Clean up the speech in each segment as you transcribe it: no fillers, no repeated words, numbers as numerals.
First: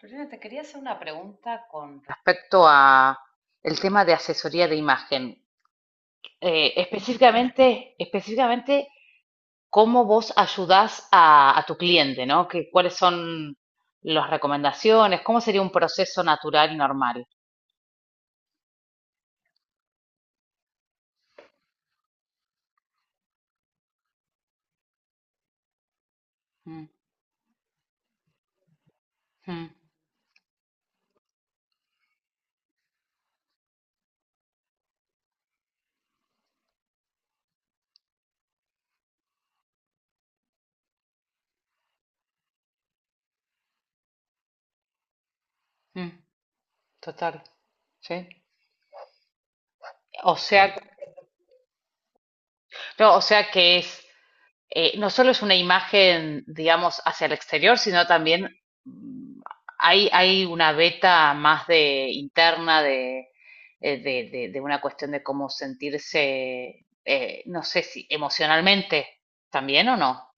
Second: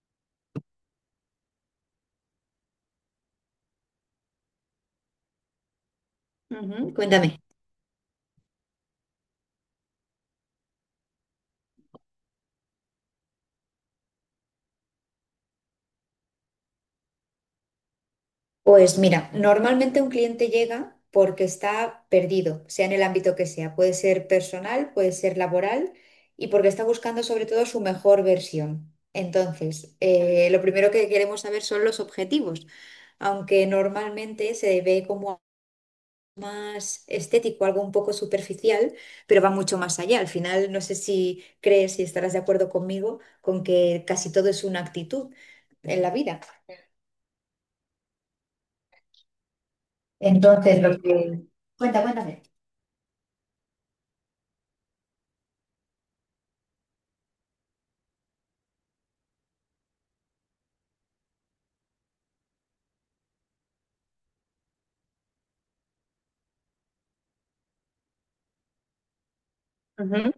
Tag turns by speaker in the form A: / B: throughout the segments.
A: Lorena, te quería hacer una pregunta con respecto a el tema de asesoría de imagen.
B: Ujú, cuéntame.
A: Específicamente, específicamente, cómo vos ayudás a tu cliente, ¿no? ¿Qué ¿Cuáles son las recomendaciones? ¿Cómo sería un proceso natural y normal?
B: Pues mira, normalmente un cliente llega porque está perdido, sea en el ámbito que sea. Puede ser personal, puede ser laboral y porque está
A: Mm,
B: buscando sobre todo su mejor versión.
A: mm,
B: Entonces, lo primero que queremos saber son los objetivos, aunque normalmente se ve como más estético, algo un poco superficial, pero va mucho más allá. Al final, no sé si crees y estarás de acuerdo conmigo con que casi todo es una actitud en
A: mm,
B: la vida.
A: total, sí. O sea,
B: Entonces, lo que cuéntame.
A: no, o sea que es no solo es una imagen, digamos, hacia el exterior, sino también mm, hay una beta más de interna de una cuestión de cómo sentirse, no sé si emocionalmente también o no.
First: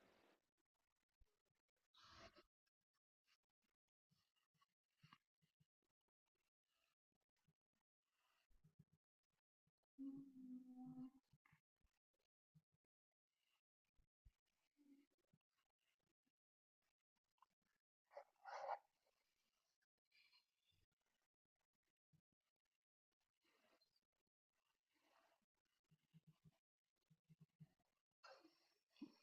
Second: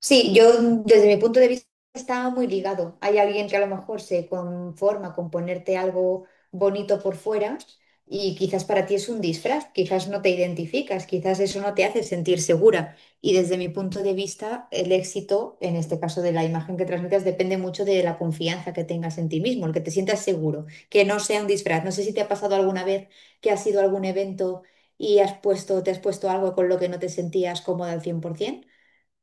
B: Sí, yo desde mi punto de vista está muy ligado. Hay alguien que a lo mejor se conforma con ponerte algo bonito por fuera y quizás para ti es un disfraz, quizás no te identificas, quizás eso no te hace sentir segura. Y desde mi punto de vista, el éxito, en este caso de la imagen que transmitas, depende mucho de la confianza que tengas en ti mismo, el que te sientas seguro, que no sea un disfraz. No sé si te ha pasado alguna vez que has ido a algún evento y has te has puesto algo con lo que no te sentías cómoda al 100%.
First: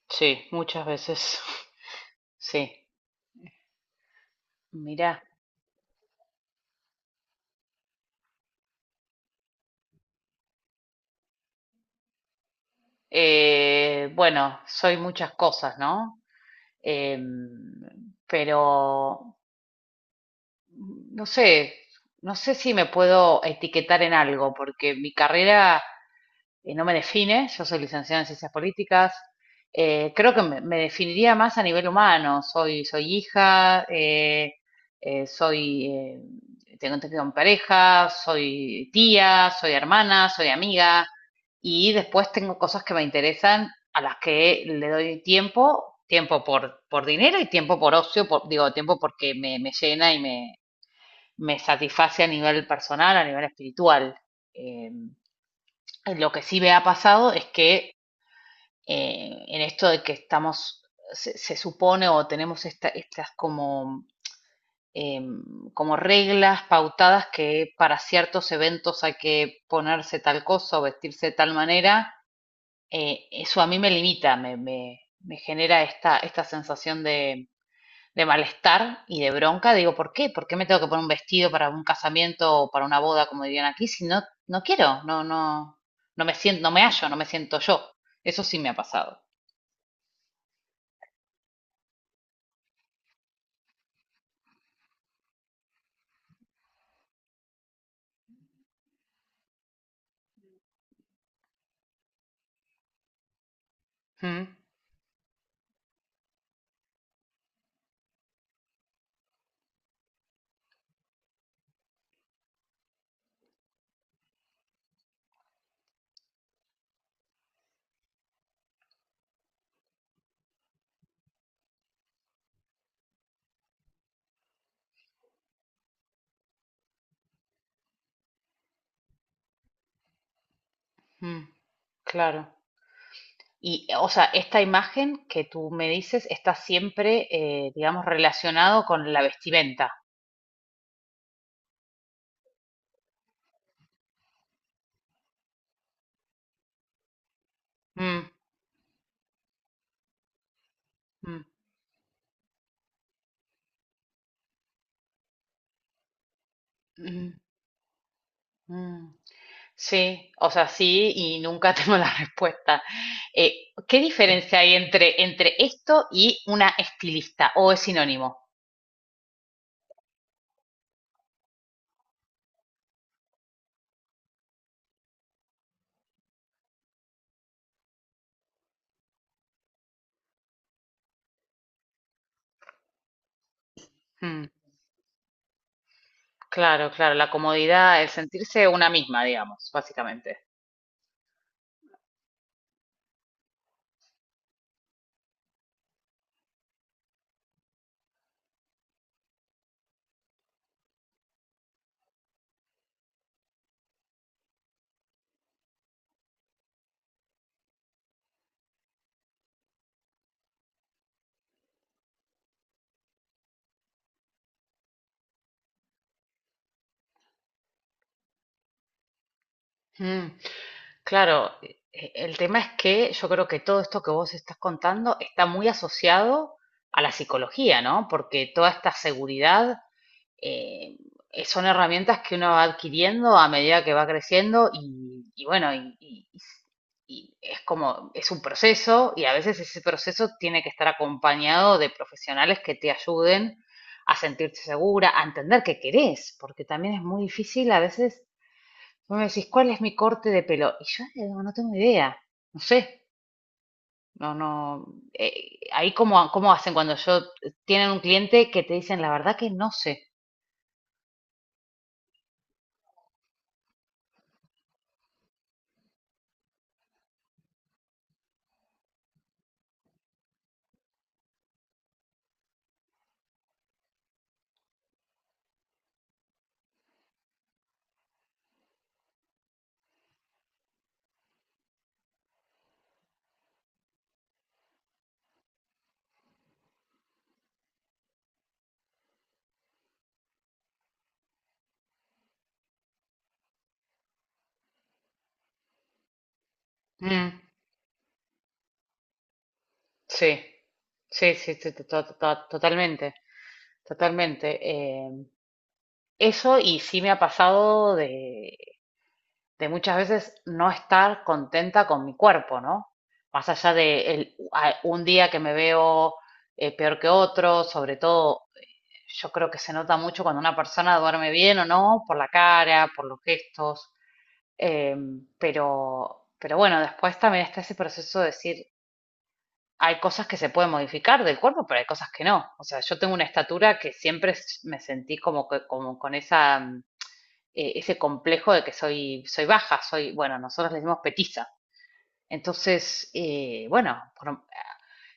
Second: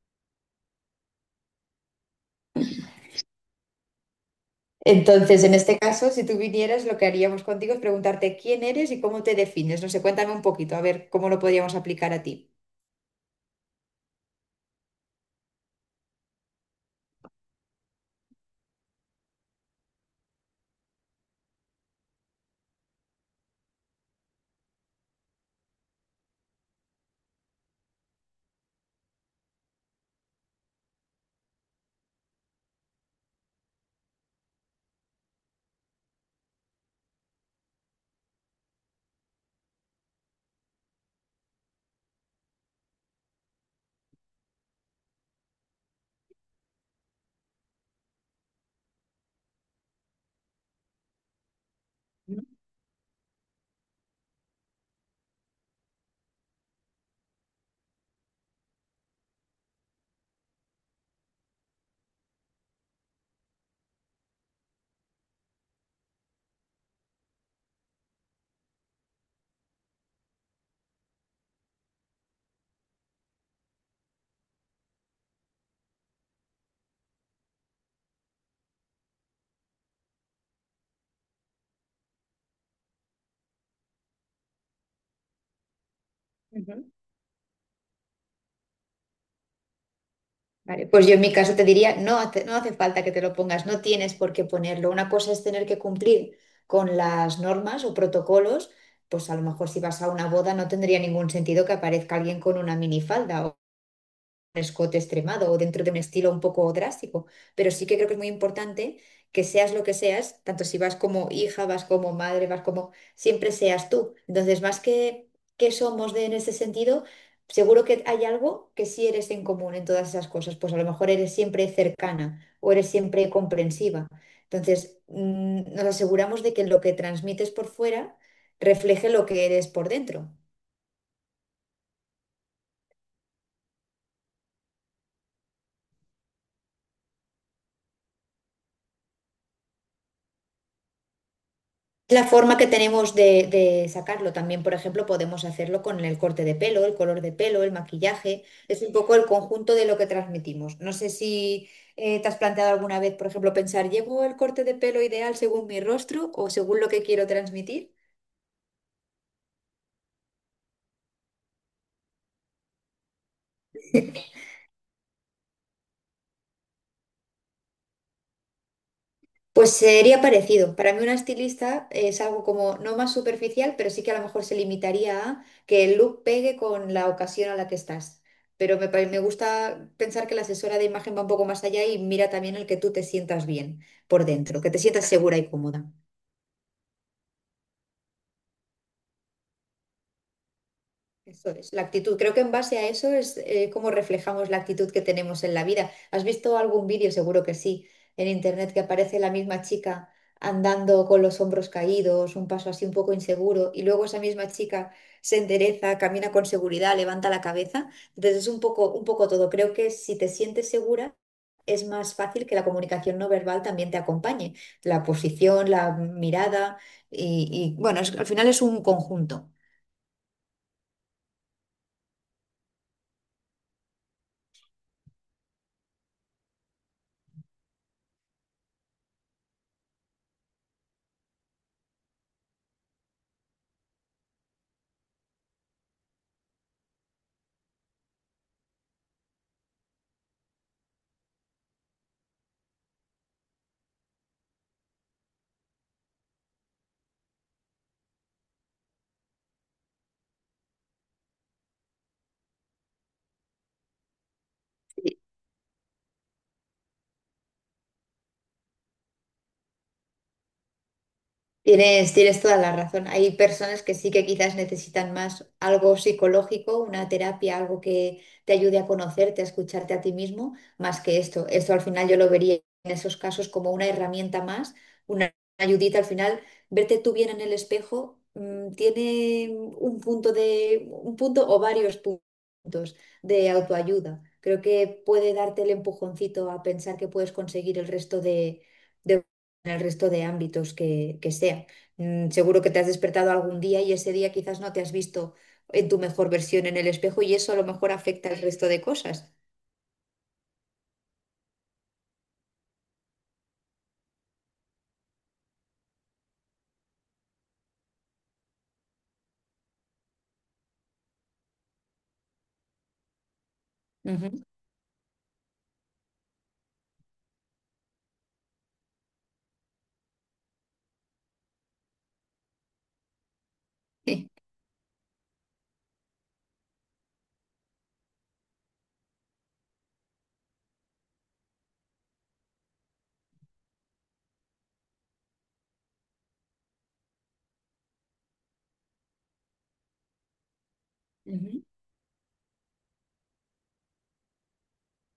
A: Sí, muchas veces. Sí, mira.
B: Entonces, en este caso, si tú vinieras, lo que haríamos contigo es preguntarte quién eres y cómo te defines. No sé, cuéntame un poquito, a ver cómo lo podríamos aplicar a ti.
A: Bueno, soy muchas cosas, ¿no? Pero no sé, no sé si me puedo etiquetar en algo, porque mi carrera no me define. Yo soy licenciada en ciencias políticas. Creo que me definiría más a nivel humano. Soy hija, eh, soy, eh, tengo en pareja, soy tía, soy hermana, soy amiga, y después tengo cosas que me interesan a las que le doy tiempo, tiempo por dinero y tiempo por ocio, digo, tiempo porque me llena y me satisface a
B: Ujú,
A: nivel personal, a nivel espiritual. Eh, lo que sí me ha pasado es que en esto de que estamos, se supone o tenemos estas eh, como reglas pautadas que para ciertos eventos hay que ponerse tal cosa o vestirse de tal manera. Eso a mí me limita, me genera esta sensación de malestar y de bronca. Digo, ¿por qué? ¿Por qué me tengo que poner un vestido para un casamiento o para una boda, como dirían aquí, si no, no quiero? No, no, no me siento, no
B: ujú.
A: me hallo, no me siento yo. Eso sí me ha pasado.
B: Vale, pues yo en mi caso te diría, no hace falta que te lo pongas, no tienes por qué ponerlo. Una cosa es tener que cumplir con las normas o protocolos, pues a lo mejor si vas a una boda no tendría ningún sentido que aparezca alguien con una minifalda
A: Mm,
B: escote extremado o dentro de un estilo un poco drástico, pero sí que creo que es muy importante que seas lo que seas, tanto si vas como hija, vas como madre, vas como, siempre seas tú. Entonces, que somos de, en ese sentido, seguro que hay algo que sí eres en común en todas esas cosas, pues a lo mejor eres siempre cercana o eres siempre comprensiva. Entonces, nos aseguramos de que lo que transmites por fuera refleje lo que eres por dentro.
A: mm, claro. Y, o sea, esta imagen que tú me dices está siempre, digamos, relacionado con la vestimenta.
B: La forma que tenemos de sacarlo también, por ejemplo, podemos hacerlo con el corte de pelo, el color de pelo, el
A: Mm,
B: maquillaje. Es un poco el conjunto de lo que transmitimos. No sé
A: mm,
B: si te has planteado alguna vez, por ejemplo, pensar, ¿llevo el corte de pelo ideal según mi rostro o según lo que quiero
A: mm,
B: transmitir?
A: mm. Sí, o sea, sí, y nunca tengo la respuesta. ¿Qué diferencia hay entre esto y una estilista? ¿O es sinónimo?
B: Pues sería parecido. Para mí una estilista es algo como no más superficial, pero sí que a lo mejor se limitaría a que el look pegue con la ocasión a la que estás. Me gusta pensar que la asesora de imagen va un poco más allá y mira también el que tú te sientas bien por
A: Mm,
B: dentro, que te sientas segura y cómoda.
A: claro, claro, la comodidad, el sentirse una misma, digamos, básicamente.
B: Eso es, la actitud. Creo que en base a eso es como reflejamos la actitud que tenemos en la vida. ¿Has visto algún vídeo? Seguro que sí, en internet que aparece la misma chica andando con los hombros caídos, un paso así un poco inseguro, y luego esa misma chica se endereza, camina con seguridad, levanta la cabeza. Entonces es un poco todo. Creo que si te sientes segura, es más fácil que la comunicación no verbal también te acompañe. La posición, la mirada, y bueno, es- al final es un conjunto.
A: Mm, claro, el tema es que yo creo que todo esto que vos estás contando está muy asociado a la psicología, ¿no? Porque toda esta seguridad eh, son herramientas que uno va adquiriendo a medida que va creciendo, y bueno, y es como, es un proceso, y a veces ese proceso tiene que estar acompañado de profesionales que te ayuden a sentirte segura, a entender qué querés, porque también es muy difícil a veces. Vos me decís, ¿cuál es mi corte de pelo? Y yo no tengo idea, no sé. No, no, ahí cómo hacen cuando yo tienen un cliente que te dicen la verdad que no sé.
B: Tienes toda la razón. Hay personas que sí que quizás necesitan más algo psicológico, una terapia, algo que te ayude a conocerte, a escucharte a ti mismo, más que esto. Esto al final yo lo vería en esos casos como una herramienta más, una ayudita. Al final, verte tú bien en el espejo, tiene un un punto o varios puntos de autoayuda. Creo que puede darte el empujoncito a pensar que puedes conseguir el resto de en el resto de ámbitos que sea. Seguro que te has despertado algún día y ese día quizás no te has visto en tu mejor versión en el espejo
A: Mm.
B: y eso a lo mejor afecta el resto de cosas.
A: Sí, sí, sí, sí, totalmente, totalmente. Eso y sí me ha pasado de muchas veces no estar contenta con mi cuerpo, ¿no? Más allá de
B: Ujú.
A: un día que me veo peor que otro, sobre todo yo creo que se nota mucho cuando una persona duerme bien o no, por la cara, por los gestos. eh, pero, bueno, después también está ese proceso de decir, hay cosas que se pueden modificar del cuerpo, pero hay cosas que no. O sea, yo tengo una estatura que siempre me sentí como que, como con ese complejo de que soy baja, bueno, nosotros le decimos petiza.
B: Ujú.
A: Entonces, bueno,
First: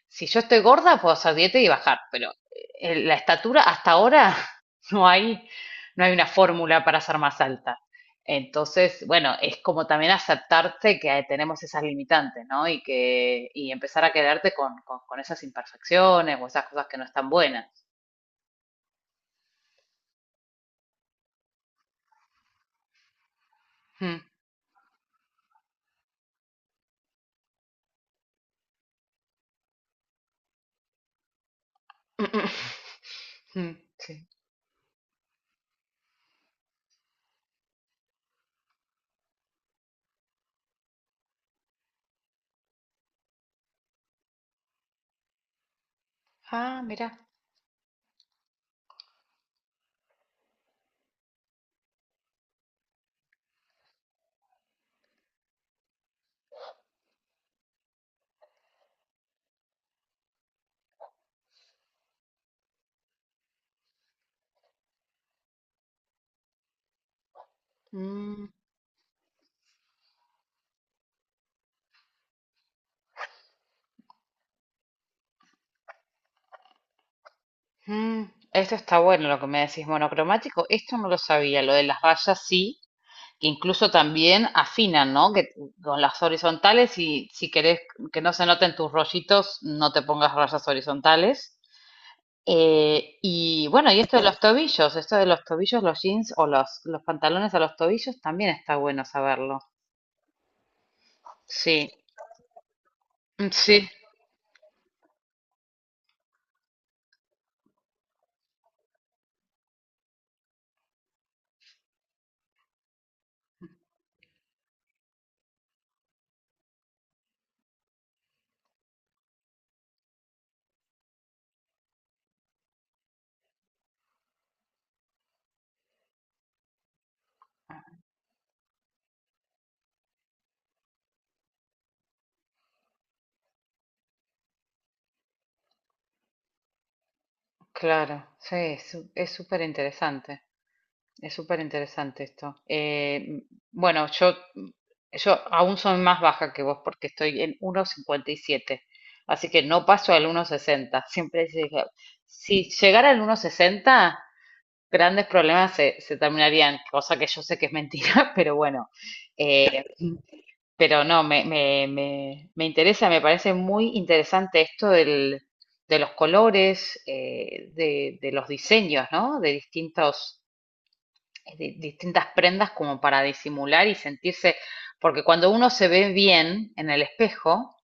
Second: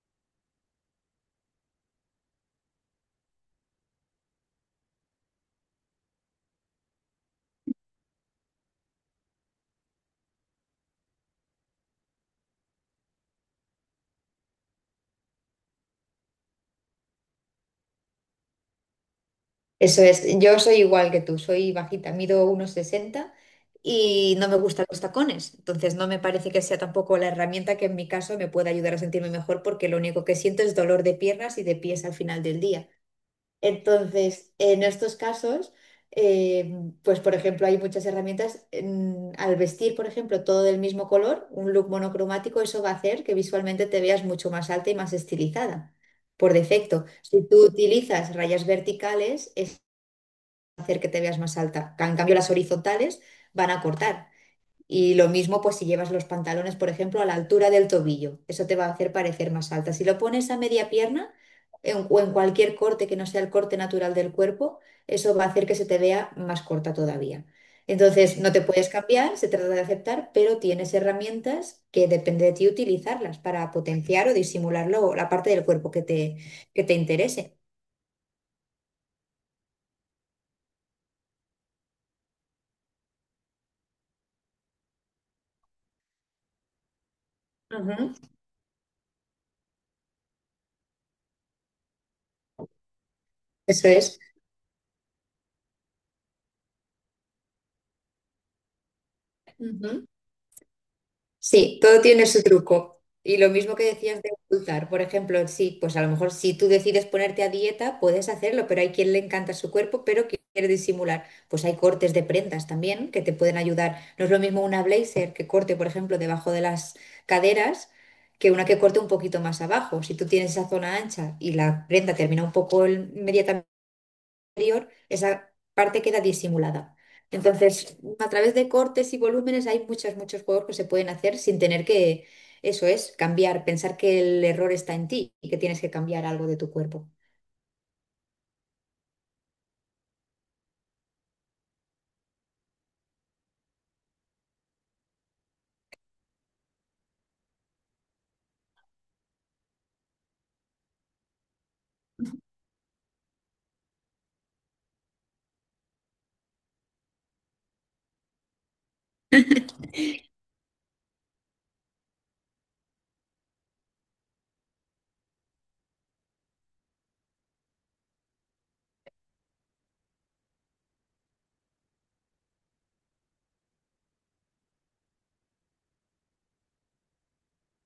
A: si yo estoy gorda, puedo hacer dieta y bajar, pero la estatura hasta ahora no hay, no hay una fórmula para ser más alta. Entonces, bueno, es como también aceptarte que tenemos esas limitantes, ¿no? Y empezar a quedarte con esas imperfecciones o esas cosas que no están buenas.
B: Eso es, yo soy igual que tú, soy bajita, mido 1,60
A: Mm,
B: y no me gustan los tacones, entonces no me parece que sea tampoco la herramienta que en mi caso me pueda ayudar a sentirme mejor porque lo único que siento es dolor de piernas y de pies al final
A: mm,
B: del día.
A: mm, mm, sí.
B: Entonces, en estos casos, eh, pues por ejemplo, hay muchas herramientas. En- al vestir, por ejemplo, todo del mismo color, un look monocromático, eso va a hacer que visualmente te veas mucho más alta y más estilizada, por
A: Ah,
B: defecto.
A: mira.
B: Si tú utilizas rayas verticales, es hacer que te veas más alta. En cambio, las horizontales van a cortar. Y lo mismo, pues si llevas los pantalones, por ejemplo, a la altura del tobillo, eso te va a hacer parecer más alta. Si lo pones a media pierna o en cualquier corte que no sea el corte natural del cuerpo, eso va a hacer que se te vea más corta todavía. Entonces,
A: Mm,
B: no te puedes cambiar, se trata de aceptar, pero tienes herramientas que depende de ti utilizarlas para potenciar o disimular luego la parte del cuerpo que te interese.
A: mm. Esto está bueno lo que me decís, monocromático. Esto no lo sabía, lo de las rayas sí, que incluso también afinan, ¿no? Que con las horizontales, y si querés
B: Ujú,
A: que no se noten tus rollitos, no te pongas rayas horizontales. Y
B: eso
A: bueno, y esto
B: es.
A: de los tobillos, esto de los tobillos, los jeans o los pantalones a los tobillos, también está bueno saberlo.
B: Sí,
A: Sí,
B: todo tiene su truco. Y lo mismo que
A: sí,
B: decías de ocultar, por ejemplo, sí, pues a lo mejor si tú decides ponerte a dieta, puedes hacerlo, pero hay quien le encanta su cuerpo, pero que quiere disimular. Pues hay cortes de prendas también que te pueden ayudar. No es lo mismo una blazer que corte, por ejemplo, debajo de las caderas, que una que corte un poquito más abajo. Si tú tienes esa zona ancha y la prenda termina un poco inmediatamente superior, esa parte queda disimulada. Entonces, a través de cortes y volúmenes hay muchos, muchos juegos que se pueden hacer sin tener que, eso es, cambiar, pensar que el error está en ti y que tienes que cambiar algo de tu cuerpo.
A: claro, sí, es súper interesante. Es súper interesante esto. Bueno, yo aún soy más baja que vos porque estoy en 1,57. Así que no paso al 1,60. Siempre dije, si llegara al 1,60, grandes problemas se terminarían, cosa que yo sé que es mentira, pero bueno. Eh, pero no, me interesa, me parece muy interesante esto de los colores, de los diseños, ¿no? De distintas prendas, como para disimular y sentirse, porque cuando uno se ve bien en el espejo,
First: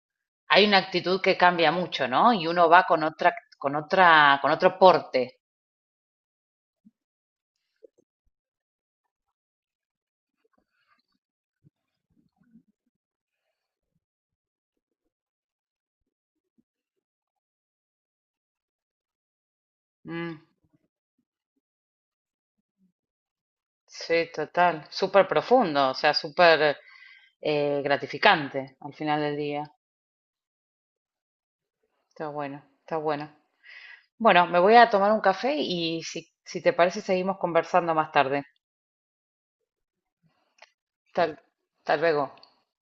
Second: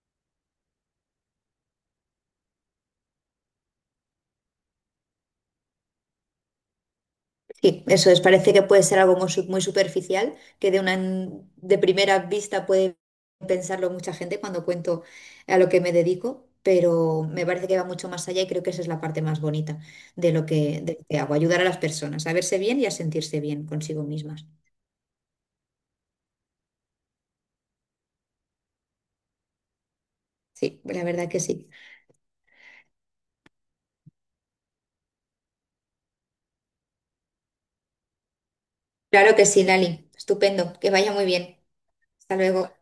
A: hay una actitud que cambia mucho, ¿no? Y uno va con otro porte.
B: Sí, eso es. Parece que puede ser algo muy superficial, que de una de primera vista puede pensarlo mucha gente cuando cuento a lo que me dedico, pero me parece que va mucho más allá y creo que esa es la parte más bonita
A: Mm,
B: de lo que hago, ayudar a las personas a verse bien y a sentirse bien consigo
A: sí,
B: mismas.
A: total, súper profundo, o sea, súper gratificante al final del día.
B: Sí, la verdad que sí.
A: Está bueno, está bueno. Bueno, me voy a tomar un café y si te parece seguimos conversando más tarde.
B: Claro que sí, Lali. Estupendo. Que vaya muy
A: Tal,
B: bien.
A: tal luego.
B: Hasta luego.